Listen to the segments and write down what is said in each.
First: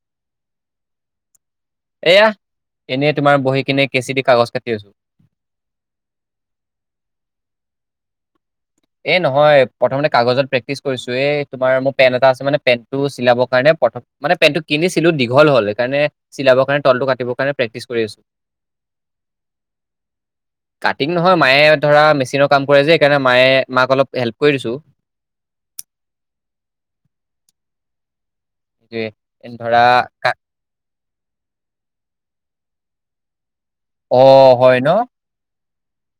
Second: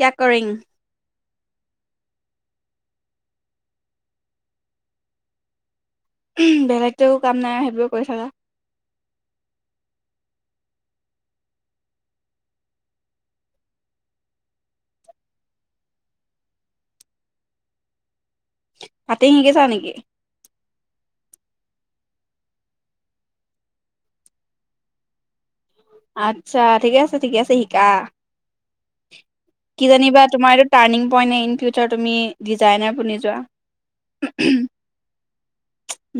কিয়া কৰিং এয়া এনেই তোমাৰ বহি কিনে কেঁচি দি কাগজ কাটি আছো বেলেগতেও কাম নাই সেইবোৰ কৰি থাকা এ নহয় প্ৰথমতে কাগজত প্ৰেক্টিচ কৰিছো এই তোমাৰ মোৰ পেন এটা আছে মানে পেনটো চিলাব কাৰণে প্ৰথ মানে পেন্টো কিনিছিলো দীঘল হল সেইকাৰণে চিলাবৰ কাৰণে তলটো কাটিব কাৰণে প্ৰেক্টিচ কৰি আছো কাতিং শিকিছা নেকি? ঠিক নহয় মায়ে ধৰা মেচিনৰ কাম কৰে যে সেইকাৰণে মায়ে মাক অলপ হেল্প কৰি দিছোঁ আত্ছা ঠিকে আছে ঠিকে আছে শিকা সেইটোৱে এন ধৰা কি জানিবা কা- তোমাৰ এইটো টাৰ্ণিং উপাই নাই ইন ফিউচাৰ তুমি ডিজাইনাৰ বুলি যোৱা অ হয় ন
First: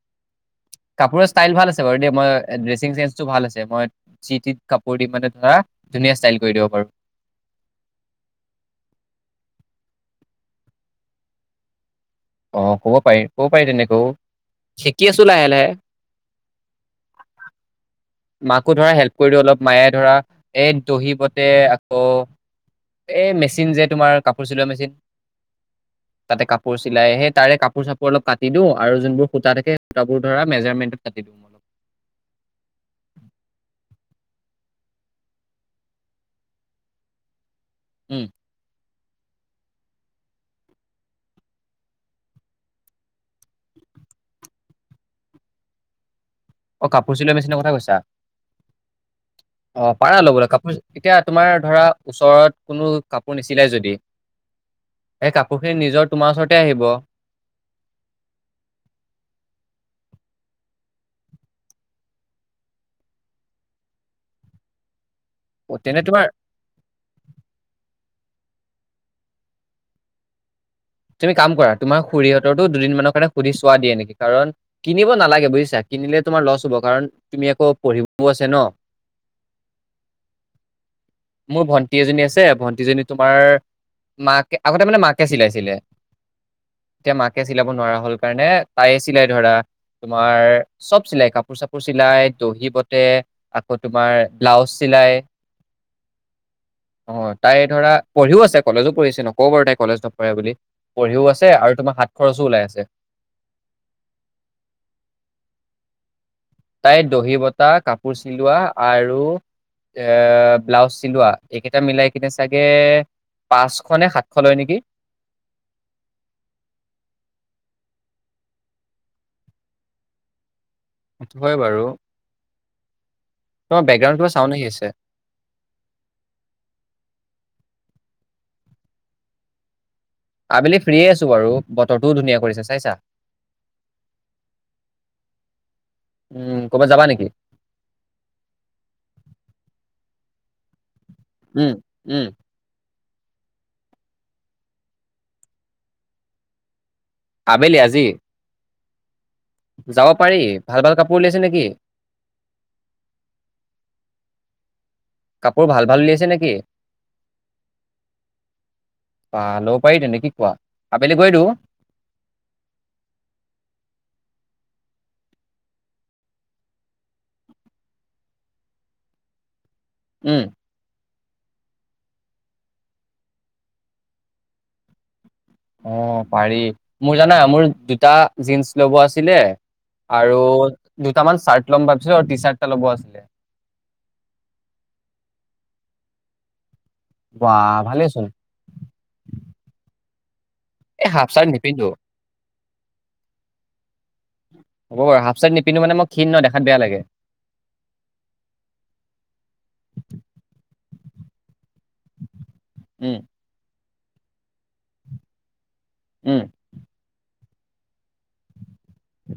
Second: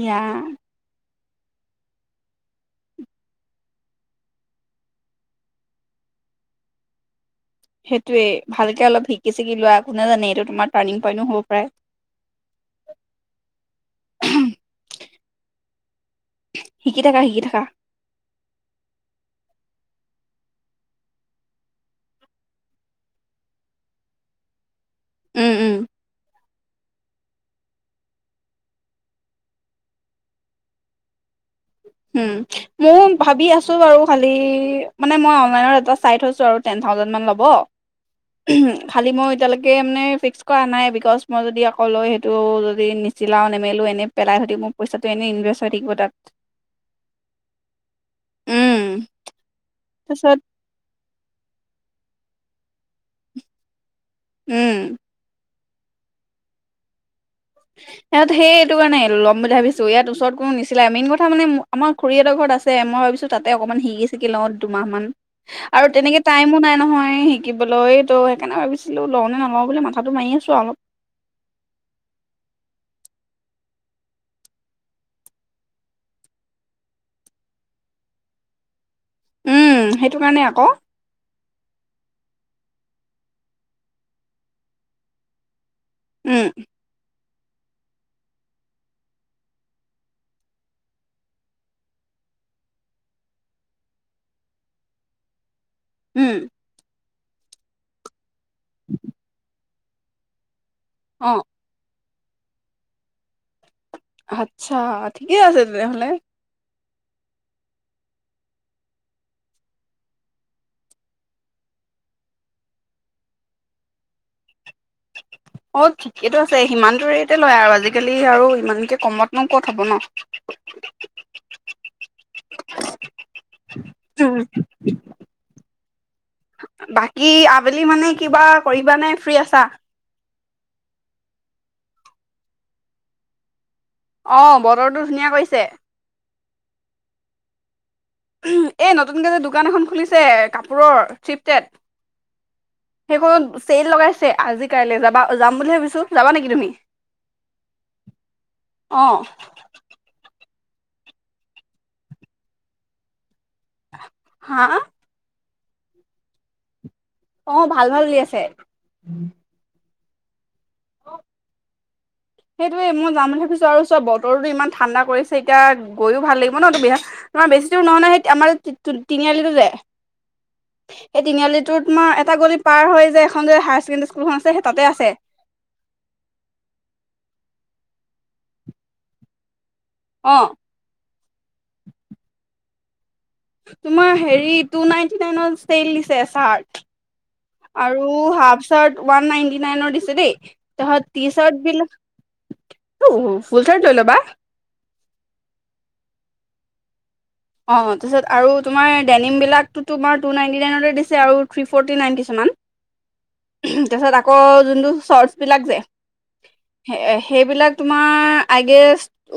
ইয়া কাপোৰৰ ষ্টাইল ভাল আছে বাৰু দ মই ড্ৰেছিং চেন্সটো ভাল আছে মই চি কাপোৰ দি মানে ধৰা ধুনীয়া ষ্টাইল কৰি দিব বাৰু সেইটোৱে ভালকে অলপ শিকি চিকি লোৱা, কোনে জানে এইটো তোমাৰ টাৰণিং পইণ্টও হ'ব পাৰে অ ক'ব পাৰিম কব পাৰি তেনেকৈও, শিকি আছো লাহে লাহে শিকি থাকা শিকি থাকা মাকো ধৰা হেল্প কৰি দিওঁ অলপ মায়ে ধৰা এই দহিবতে আকৌ এ মেচিন যে তোমাৰ কাপোৰ চিলোৱা মেচিন। উম উম তাতে কাপোৰ চিলাই আহে তাৰে কাপোৰ চাপোৰ অলপ কাটি দিওঁ আৰু যোনবোৰ সূতা থাকে সূতাবোৰ ধৰা মেজাৰমেণ্টত কাটি দিওঁ হোম, ম‌ই‌ও ভাবি আছো বাৰু খালি মানে মই অনলাইনৰ চাই থৈছো আৰু টেন থাউজেন মান ল'ব উম খালী মই এতিয়ালৈকে মানে ফিক্স কৰা নাই বিকজ মই যদি আকৌ লৈ সেইটো যদি নিচিলাও নেমেলোঁ এনেই পেলাই থৈ দি মোৰ পইচাটো এনেই ইনভেষ্ট হৈ থাকিব তাত অ কাপোৰ চিলোৱা মেচিনৰ কথা কৈছা উম অঁ পাৰা তাৰপিছত ল'বলৈ কাপোৰ এতিয়া তোমাৰ ধৰা ওচৰত কোনো কাপোৰ নিছিলাই যদি উম সেই কাপ পখীৰ নিজৰ তোমাৰ ওচৰতে আহিব। ইয়াত সেই এইটো কাৰণে আহিলো ল'ম বুলি ভাবিছো ইয়াত ওচৰত কোনো নিচিনাই মেইন কথা মানে আমাৰ খুৰীহঁতৰ ঘৰত আছে মই ভাবিছো তাতে অকণমান শিকি চিিকি লওঁ দুমাহ মমান আৰু তেনে তেনেকে তোমাৰ টাইমো নাই নহয় শিকিবলৈ তো সেইকাৰণে ভাবিছিলোঁ লওঁ নে নলওঁ বুলি মাথাটো মাৰি আছোঁ আও তুমি কাম কৰা তোমাৰ খুৰীহঁতৰো দুদিনমানৰ কাৰণে সুধি চোৱা দিয়ে নেকি কাৰণ কিনিব নালাগে বুজিছা কিনিলে তোমাৰ লছ হ'ব কাৰণ তুমি আকৌ পঢ়িবও আছে ন উম সেইটো কাৰণে আকৌ মোৰ ভন্টি এজনী আছে ভণ্টিজনী তোমাৰ মাকে আগতে মানে মাকে চিলাইছিলে। উম তেওঁ মাক এতিয়া চিলাব নোৱাৰা হল কাৰণে তাই চিলাই ধৰা তোমাৰ চব চিলাই কাপোৰ চাপোৰ চিলাই দহি বটে আকৌ তোমাৰ ব্লাউজ চিলাই, উম অ তাই ধৰা পঢ়িও আছে কলেজো পঢ়িছে নকওঁ বাৰু তাই কলেজ নপঢ়ে বুলি পঢ়িও অ আছে আৰু তোমা হাত খৰচো ওলাই আছে আচ্ছা ঠিকে আছে তেনেহলে তাই দহি বতাহ কাপোৰ চিলোৱা আৰু এ ব্লাউজ চিলোৱা এইকেইটা মিলাই কিনে চাগে পাঁচশ নে সাতশ লয় নেকি? অ ঠিকেইটো আছে সিমানটো ৰেটে লয় আৰু আজিকালি আৰু ইমানকে কমত ন ক হব ন হয় বাৰু তোমাৰ বেকগ্ৰাউণ্ড কিবা চাউণ্ড আহি আছে। বাকী আবেলি মানে কিবা কৰিবা নে ফ্ৰী আছা আবেলি ফ্ৰীয়ে আছো বাৰু বতৰটোও ধুনীয়া কৰিছে চাইছা অ বতৰটো ধুনীয়া কৰিছে। উম কৰ'বাত যাবা নেকি? এ নতুনকেই যে দোকান এখন খুলিছে কাপোৰৰ থ্ৰিফটেড উম উম সেইখনত চেইল লগাইছে আজি কাইলে যাবা যাম বুলি ভাবিছো যাবা নেকি তুমি আবেলি আজি। অ যাব পাৰি ভাল ভাল কাপোৰ উলিয়াইছে নেকি হা। কাপোৰ ভাল ভাল উলিয়াইছে নেকি? অ ভাল ভাল উলিয়াচে বা ল'ব পাৰি তেনে কি কোৱা আবেলি গৈ দিও। সেইটোৱে মই যাম বুলি ভাবিছো আৰু চোৱা বতৰো ইমান ঠাণ্ডা কৰিছে এতিয়া গৈও ভাল লাগিব ন তোমাৰ বেছি দূৰ নহয় নয় সেই আমাৰ টি তিনিআলিটো যে, উম সেই তিনিআলিটোৰ তোমাৰ এটা গলি পাৰ হয় যে এখন যে হায়াৰ ছেকেডাৰী স্কুলখন আছে, সেই তাতে আছে। অ পাৰি মোৰ জানা মোৰ দুটা জীনছ লব আছিলে। অ আৰু দুটামান চাৰ্ট ল'ম ভাবিছো আৰু টি চাৰ্ট ল'ব আছিলে। তোমাৰ হেৰি টু নাইনটি নাইন চেইল দিছে চাৰ্ট বাহ আৰু ভালেচোন হাফ চাৰ্ট ওৱান নাইনটি নাইনৰ দি দেই। তহ এই তি হাফ চাৰ্ট নিপিন্ধো বিলাক ফুল চাৰ লৈ ল'বা হ'ব বাৰু হাফ চাইট নিপিন্ধো মানে মই ক্ষীণ ন দেখাত বেয়া লাগে অ তাৰপিছত আৰু তোমাৰ চাউ থ্ৰী ফৰ্টি নাইন কিছুমান উম তাৰপিছত আকৌ যোনটো চৰ্টছবিলাক যে উম এ সেইবিলাক তোমাৰ আই গে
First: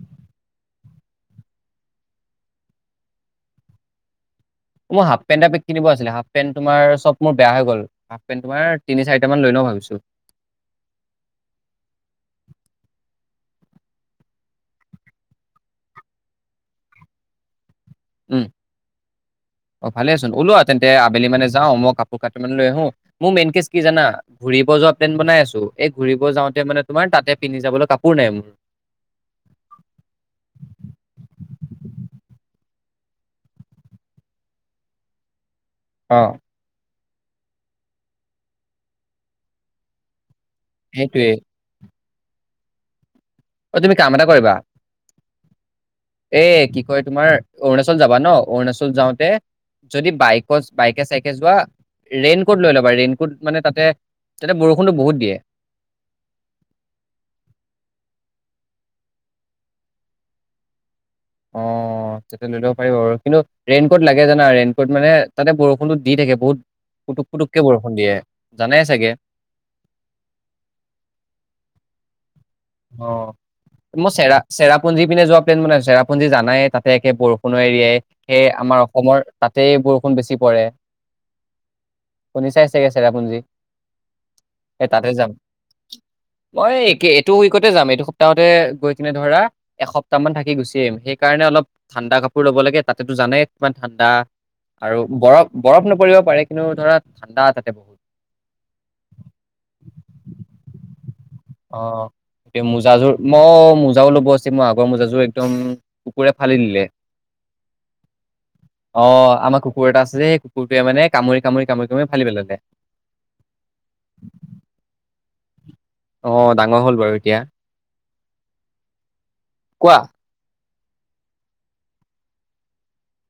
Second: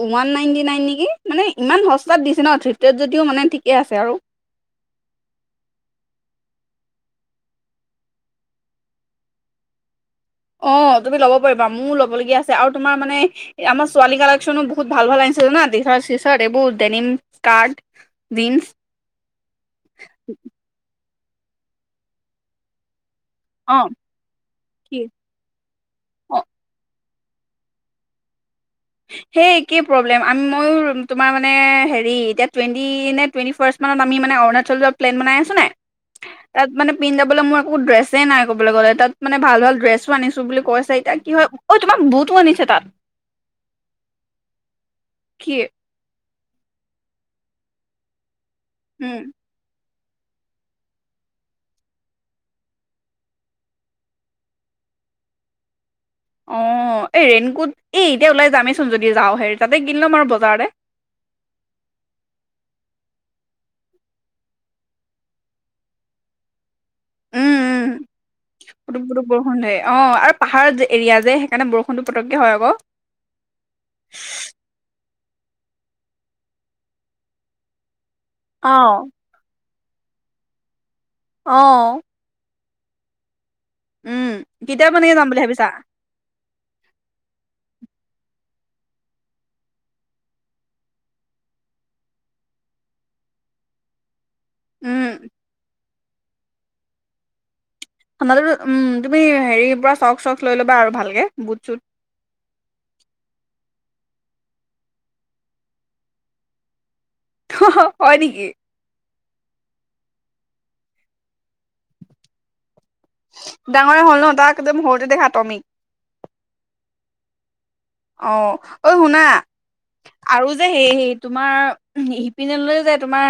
ওৱান নাইনটি নাইন ন কি মানে ইমান সস্তাত দিছে ন ত যদিও মানে ঠিকে আছে আৰু মই হাফ পেণ্ এটা কিনিব আছিলে হাফ পেণ্ট তোমাৰ চব মোৰ বেয়া হৈ গ'ল হাফ পেণ্ট তোাৰ তিনি চাৰিট মান লৈ ন ভাবিছো অ তুমি ল'ব পাৰিবা মোৰো ল'বলগীয়া আছে আৰু তোমাৰ মানে আমাৰ ছোৱালী কালেকশনো বহুত ভাল ভাল আনিছিলো নাৰ শিচাৰ এইবোৰ ডনিম কাৰ্ড উম অ ভালে আচোন ওলোৱা তেন্তে আবেলি মানোও মই কাপোৰ কাপোৰ মানে লৈ আহো মোৰ মেইন কেজ অ কি জানা ঘুৰিব যোৱা কি প্লেনট বনাই আছো এই ঘূৰিব অ যাওঁতে মানে তোমাৰ তাতে পিন্ধি যাবলৈ কাপোৰ নাই মোৰ সেই একেই প্ৰব্লেম আমি ময়ো তোমাৰ মানে হেৰি এতিয়া টুৱেণ্টি নে টুৱেণ্টি ফাৰ্ষ্ট মানত আমি মানে অৰুণাচল যত প্লেন বনাই আছো নাই অ তাত মানে পিন্ধাব মোৰ একো ড্ৰেছেই নাই কব গ'লে তাত মানে ভাল ভাল ড্ৰেছো আনিছো বুলি কৈছে এতিয়া সেইটোয়ে কি হয় অ তোমাৰ বু টো আনিছে তাত অ তুমি কাম এটা কৰিবা কি এ কি কয় তোমাৰ অৰুণাচল যাবা ন অৰুণাচলছত যাওঁতে উম যদি বাইকত বাইকে চাইকে যোৱা ৰেইনকোট লৈ ল'বা ৰেইনকোট মানে তাতে তাতে বৰষুণতটো বহুত দিয়ে অ এই ৰেইনকোট এই এতিয়া ওলাই যামেইচোন যদি যাওঁ হেৰি তাতে কিনি ল'ম আৰু বজাৰতে অ তেতিয়া লৈ ল'ব পাৰিব আৰু কিন্তু ৰেইন কোট লাগে জানা ৰেইনকোট মানে তাতে বৰষুণটো দি থাকে বহুত পুটুক উম পুটুককে উম বৰষুণ দিয়ে জানাই পুটুব চাগে। পুটুব বৰষুণে অ আৰু পাহাৰৰ যে এৰিয়া যে সেইকাৰণে বৰষুণো পতককে হয় আক অ মই চেৰা চেৰাপুঞ্জি পিনে যোৱা প্লেন মানে জেৰাপুঞ্জ জানাই তাতে একে বৰষণৰ এৰিয়াই সেয়ে আমাৰ অহ অসমৰ তাত তেই বৰষুণ বেছি পৰে। আহ', নিচাইচাগে আছে চেৰাপুনযি, উম' কেতিয় মানে যাম বুলি ভাবিছা। মই এইকে টো উইকতে যাম। এইটো সপ্তাহতে গৈ কিনে ধৰা এসপ্তাহ মান থাকি গুচি আহিম। সেইকাৰণে অলপ ঠাণ্ডা কাপোৰ ল'ব লাগে, তাতেতো জানে কিমান ঠাণ্ডা। আৰু উম বৰফ-বৰফ ন, পৰিব পাৰে কিন্তু ধৰা ঠাণ্ডা বহুত। ঠাণ্ডাতোটো উম' তুমি হেৰিৰ পৰা চক চচ লৈ ল'বা আৰু ভালকে। বুট চুট অ' এ মোজাযোৰ ম মোজাও ল'ব আছে। মোৰ আগৰ মোজাযোৰ একদম কুকুৰে ফালি দিলে। হয় নেকি? অ' আমাৰ কুকুৰ এটা আছে যে। কুকুৰটোৱে, মানে কামুৰি-কামুৰি-কামুৰি-কামুৰি, ফালি পেলালে। তমি, অ' ডাঙৰ হ'ল বাৰু এতিয়া অ' ঐ শুনা কোৱা আৰু? সেই সেই তোমাৰ সিপিনেলৈ যে তোমাৰ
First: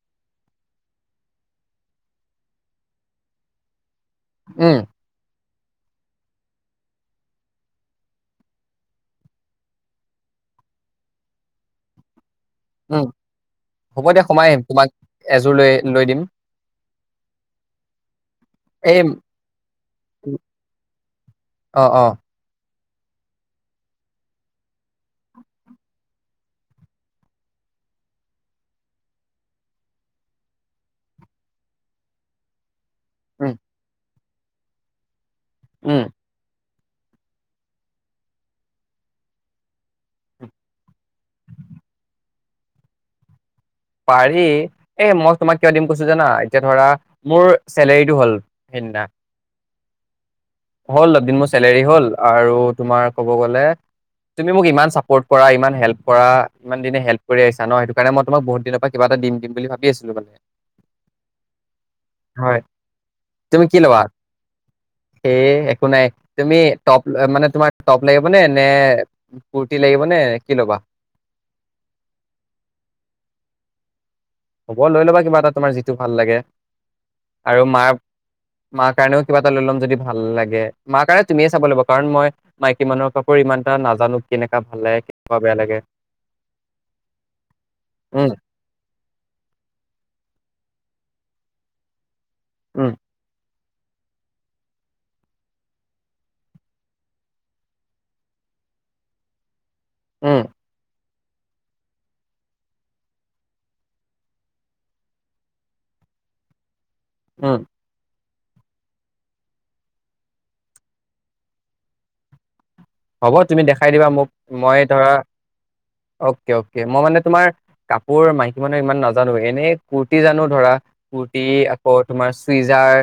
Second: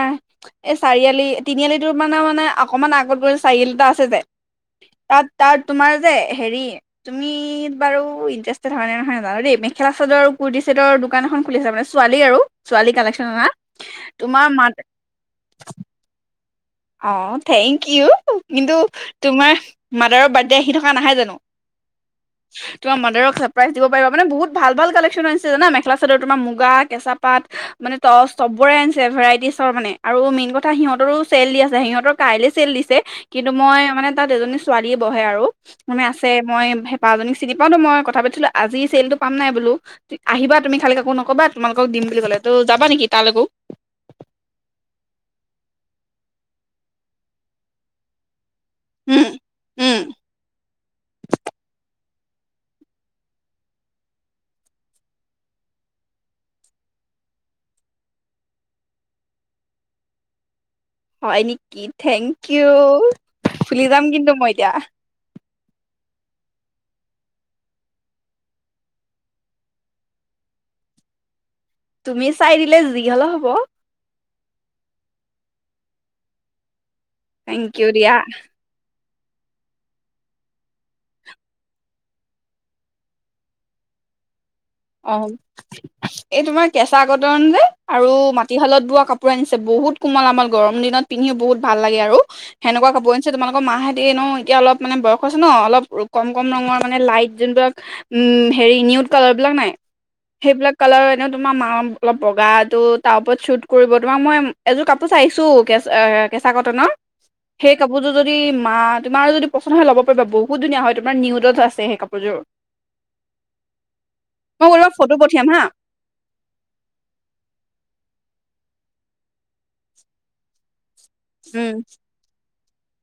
এই চাৰিআলি, তিনিআলিটো মানে-মানে, অকমান আগত গৈ চাৰিআলি এটা আছে। আছে যে উম, তাত তাত, তোমাৰ যে হেৰি তুমি বাৰু ইণ্টাৰেষ্টেড হয় নে নহয় নেজানো দেই। মেখেলা চাদৰ কুৰটি ছেটৰ দোকান এখন খুলিছে মানে ছোৱালী আৰু। ছোৱালী উম' কালেকশ্যন অনা হ'ব দিয়া তোমাৰ সোমাই আহিম মাত তোমাক এযোৰ লৈ লৈ দিম। অ' থেংকিউ। কিন্তু এই তোমাৰ মাদাৰৰ বাৰ্থডে আহি থকা নাহাই জানো। অ', অ', তোমাৰ মাডাৰক ছাৰপ্ৰাইজ দিব পাৰিবা। মানে বহুত ভাল ভাল কালেকচন আনিছে জানা মেখেলা চাদৰ তোমাৰ মুগা, কেঁচা পাত মানে টচ চবৰে আনিছে ভেৰাইটি চব মানে আৰু মেইন কথা সিহঁতৰো চেল দি আছে সিহঁতৰ কাইলে চেল দিছে। কিন্তু উম, মই মানে তাত এজনী ছোৱালীয়ে বহে আৰু। উম, মানে আছে, মই হেঁপা জনী চিনি পাওঁতো মই কথা পাতিছিলো আজি চেলটো পাম নাই বোলো? আহিবা তুমি খালি কাকো নকবা তোমালোকক দিম বুলি ক'লে তো যাবা নেকি? তালৈকো পাৰি এ মই তোমাক কিয় দিম কৈছোঁ জানা, এতিয়া ধৰা মোৰ চেলেৰীটো হ'ল। সিদিনা। উম উম হ'ল অলপদিন মোৰ চেলেৰী হ'ল আৰু তোমাৰ ক'ব গ'লে তুমি মোক ইমান চাপোৰ্ট কৰা, ইমান হেল্প কৰা, ইমান দিনে হেল্প কৰি আহিছা ন, সেইটো কাৰণে মই তোমাক বহুত দিনৰ পৰা কিবা এটা দিম-দিম বুলি ভাবি আছিলো মানে। হয় নেকি? হয়। থেংকিউ। তুমি কি ফুলি ল'বা যাম কিন্তু মই এতিয়া। সেই একো নাই, তুমি টপ মানে তোমাৰ টপ লাগিবনে, নে কুৰতি লাগিব নে, কি ল'বা। তুমি চাই দিলে যি হ'ল হ'ব হ'ব লৈ ল'বা কিবা এটা তোমাৰ যিটো ভাল লাগে আৰু থেংকিউ মাৰ দিয়া মাৰ কাৰণেও কিবা এটা লৈ ল'ম যদি ভাল লাগে, মা কাৰণে তুমিয়ে চাব লাগিব কাৰণ মই মাইকী মানুহৰ কাপোৰ ইমান এটা নাজানো কেনে অ এই তোমাৰ কেঁচা কটন যে আৰু উম মাটিশালত বোৱা কাপোৰ আনিছ বহুত কোমল আমল গৰম দিনত পিন্ধিও বহুত ভাল লাগে আৰু উম সেনেকুৱা কাপোৰ আনিছে তোমাল ক মা উম সেইবিলাক কালাৰ। এনেও তোমাৰ মাঅ অলপ বগাটো তাৰ ওপৰত শ্বুট কৰিব, তোমাক মই এযোৰ কাপোৰ চাইছোঁ কেঁচা কেঁচা কটনৰ। উম সেই কাপোৰ যোৰ। যদি মা তোমাৰ যদি পচন্দ হয় ল'ব পাৰিবা, বহুত ধুনীয়া হয় তোমাৰ নিউদত আছে সেই কাপোৰযোৰ, হ'ব তুমি দেখাই দিবা মোক। মই তোমাক ধৰা ফটো পঠিয়াম হা অকে অকে মই মানে তোমাৰ কাপোৰ মাইকী, মানে ইমান নাজানো এনেই কুৰ্তি জানো ধৰা। কুৰ্তি উম আকৌ তোমাৰ, চুইজাৰ্।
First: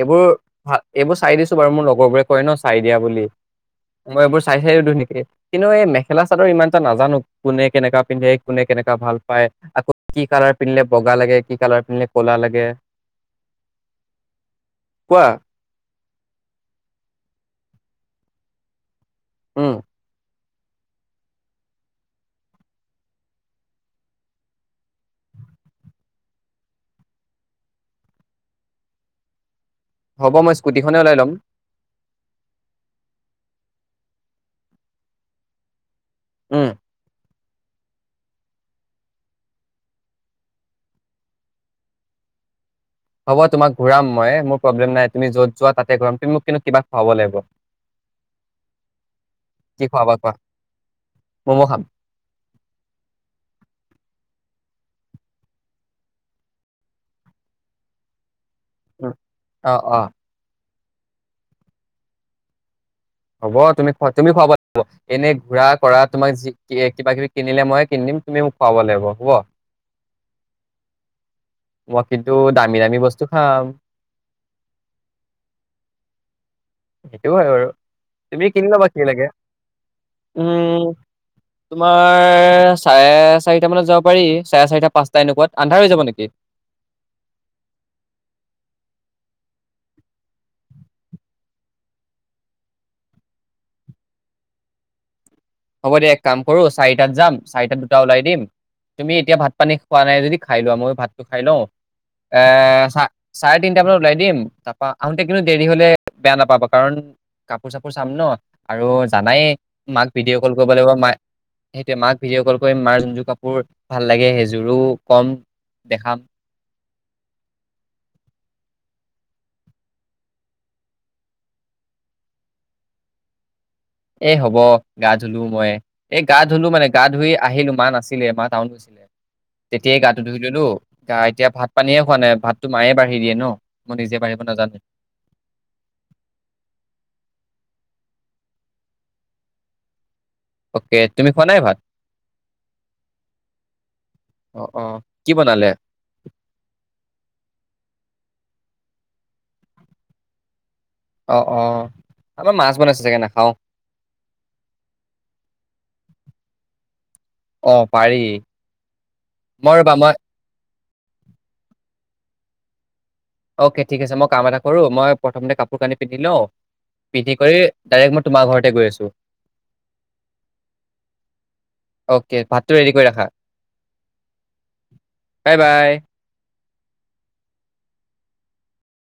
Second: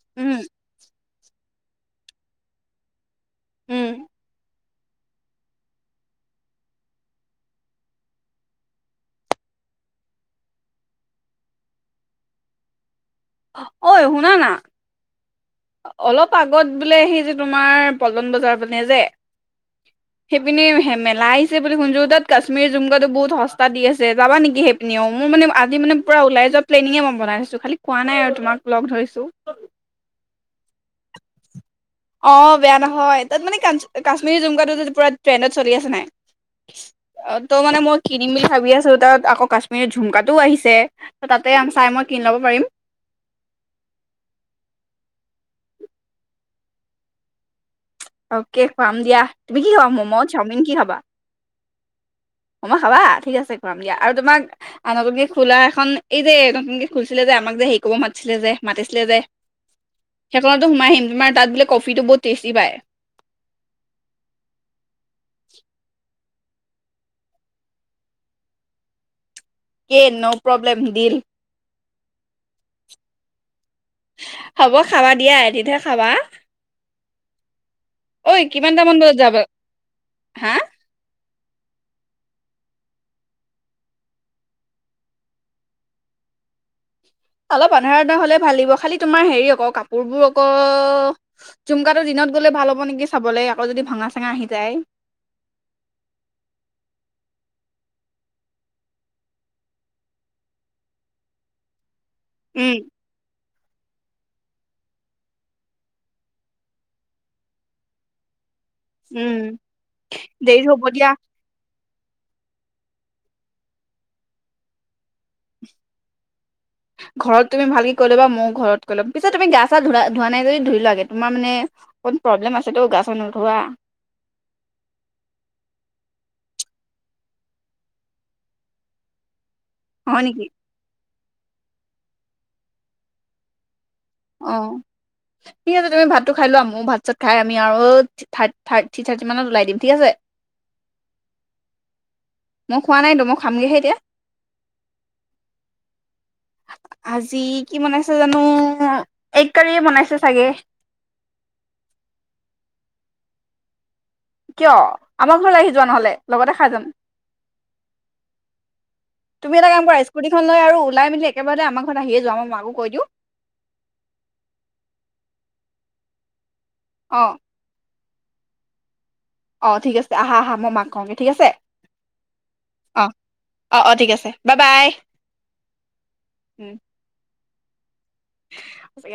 এইবোৰ উম ভা, এইবোৰ চাই দিছো বাৰু মোৰ লগৰবোৰে কয় ন চাই দিয়া বুলি। উম [unintelligible] মই এইবোৰ চাই হে ধুনীয়াকে, কিন্তু এই মেখেলা চাদৰ ইমান টা নাজানো, কোনে কেনেকা পিন্ধে, কোনে কেনেকা ভাল পাই, আকৌ কি কালাৰ পিন্ধে বগা লাগে কি কালাৰ পিন্ধিলে কলা লাগে। অঐ শুনা না? কোৱা- অলপ আগত বোলে হে যে তোমাৰ পলতন বজাৰ ফালে যে, উম। সেইপিনি মেলা আহিছে বুলি শুনিছোঁ, তাত কাশ্মীৰ- জুমকাটো বহুত সস্তা দি আছে, যাবা নেকি সেইপিনিও মোৰ মানে আজি মানে পূৰা ওলাই যোৱা প্লেনিঙে মই বনাই আছো, খালি কোৱা নাই আৰু তোমাক লগ ধৰিছোঁ। হ'ব মই স্কুটিখনেই ওলাই ল'ম। অঁ, বেয়া নহয় তাত মানো কাশ্মিৰী- জুমকাটো পুৰা ট্ৰেণ্ডত চলি আছে নাই, উম। ত' মানে মই কিনিম বুলি ভাবি আছো তাত আকৌ কাশ্মীৰৰ ঝুমকাটোও আহিছে ত' তাতে চাই মই কিনি ল'ব পাৰিম। হ'ব তোমাক ঘূৰাম মই মোৰ প্ৰব্লেম নাই তুমি যত যোৱা তাতে ঘূৰাম তুমি মোক কিন্তু কিবা খুৱাব লাগিব। অকে খুৱাম দিয়া তুমি কি খাবা খুৱাবা ম'ম', কোৱা? চাওমিন কি খাবা ম'ম' খাম। ম'ম' খাবা ঠিক আছে খুৱাম দিয়া আৰু তোমাক, আৰু নতুনকে খোলা এখন এই যে নতুনকে খুলিছিলে যে আমাক যে হেৰি ক'ব মাতিছিলে যে, মাতিছিলে উম, যে অ', অ'। সেইখনত, সোমাই আহিম তোমাৰ তাত বোলে কফিটো বহুত টেষ্টি পায়। হ'ব তুমি তুমি খুৱাব লাগিব এনে ঘূৰা কৰাত। তোমাক কিবা কিবি কিনিলে ময়ে কিনি দিম তুমি মোক খুৱাব লাগিব হ'ব। অকে নও' প্ৰব্লেম দিল। মই কিন্তু দামী দামী বস্তু খাম। হ'ব খাবা দিয়া এদিনহে খাবা। সেইটোও হয় বাৰু, ঐ তুমি কিনি ল'বা কিমানটামান কি বজাত লাগে যাবা হা, উম তোমাৰ চাৰে চাৰিটা মানত যাব পাৰি চাৰে চাৰিটা পাঁচটা এনেকুৱাত আন্ধাৰ হৈ যাব নেকি? অলপ আন্ধাৰ আন্ধাৰ হলে ভাল দিব খালি তোমাৰ হেৰি আকৌ কাপোৰবোৰ আকৌ ঝুমকাটো দিনত গ'লে ভাল হ'ব নেকি চাবলৈ আকৌ যদি ভঙা চাঙা আহি যায়। হ'ব দিয়া এক কাম কৰো চাৰিটাত যাম চাৰিটাত দুটা ওলাই দিম তুমি এতিয়া ভাত পানী খোৱা নাই যদি খাই লোৱা ময়ো ভাতটো খাই লওঁ। উম এহ চাৰে তিনিটামানত। ওলাই দিম তাৰপা আহোতে কিন্তু দেৰি হলে বেয়া নাপাবা কাৰণ কাপোৰ চাপোৰ চাম ন। আৰু উম জানাই মাক অকল দেৰি কৰিব হ'ব লাগিব দিয়া মায়ে এতিয়া মাক ভিডিঅ' কল কৰিম মাৰ যোনযোৰ কাপোৰ ভাল লাগে সেইযোৰো কম দেখাম ঘৰত তুমি ভালকে কৈ ল'বা মইও ঘৰত কৈ ল'ম পিছে তুমি গা চা ধুলা নাই যদি ধুই লোৱাগে তোমাৰ মানে অকমান প্ৰব্লেম আছে গা চা নোধোৱা এ হ'ব গা ধুলো মই এ গা ধুলো মানে গা ধুই আহিলো মা নাছিলে মা টাউন গৈছিলে। তেতিয়াই গাটো হয় ধুই নেকি ললো গা এতিয়া ভাত পানীয়ে খোৱা নাই ভাততো মায়ে বাঢ়ি দিয়ে ন? মই নিজে বাঢ়িব অ নাজানো ঠিক আছে তুমি ভাতটো খাই লোৱা মোৰ ভাত চাত খাই আমি আৰু থাৰ থাৰ্টি মানত ওলাই দিম ঠিক আছে। অকে তুমি খোৱা নাই ভাত মই খোৱা নাইতো মই খামগেহে এতিয়া অ অ কি বনালে আজি কি বনাইছে জানো এককাৰি বনাইছে চাগে? অ অ আমাৰ মাছ বনাইছে চাগে নাখাওঁ কিয় আমাৰ ঘৰলৈ আহি যোৱা নহলে লগতে খাই যাম। অ', পাৰি। তুমি এটা মই কাম ৰ'বা কৰা মই স্কুটিখন লৈ আৰু ওলাই মেলি একেবাৰতে আমাৰ ঘৰত আহিয়ে যোৱা। মাকো কৈ দিওঁ অকে ঠিক আছে মই কাম এটা কৰো মই প্ৰথমতে কাপোৰ কানি পিন্ধি লওঁ অ পিন্ধি কৰি ডাইৰেক ম তোমাৰ ঘৰতে গৈ আছো অ ঠিক আছে আহা আহা মই মাক কওঁগে ঠিক আছে, অ'কে ভাতটো ৰেডি অ কৰি ৰাখা অ অ ঠিক আছে বাই বাই বাই বাই। উম হয়ছেগে আও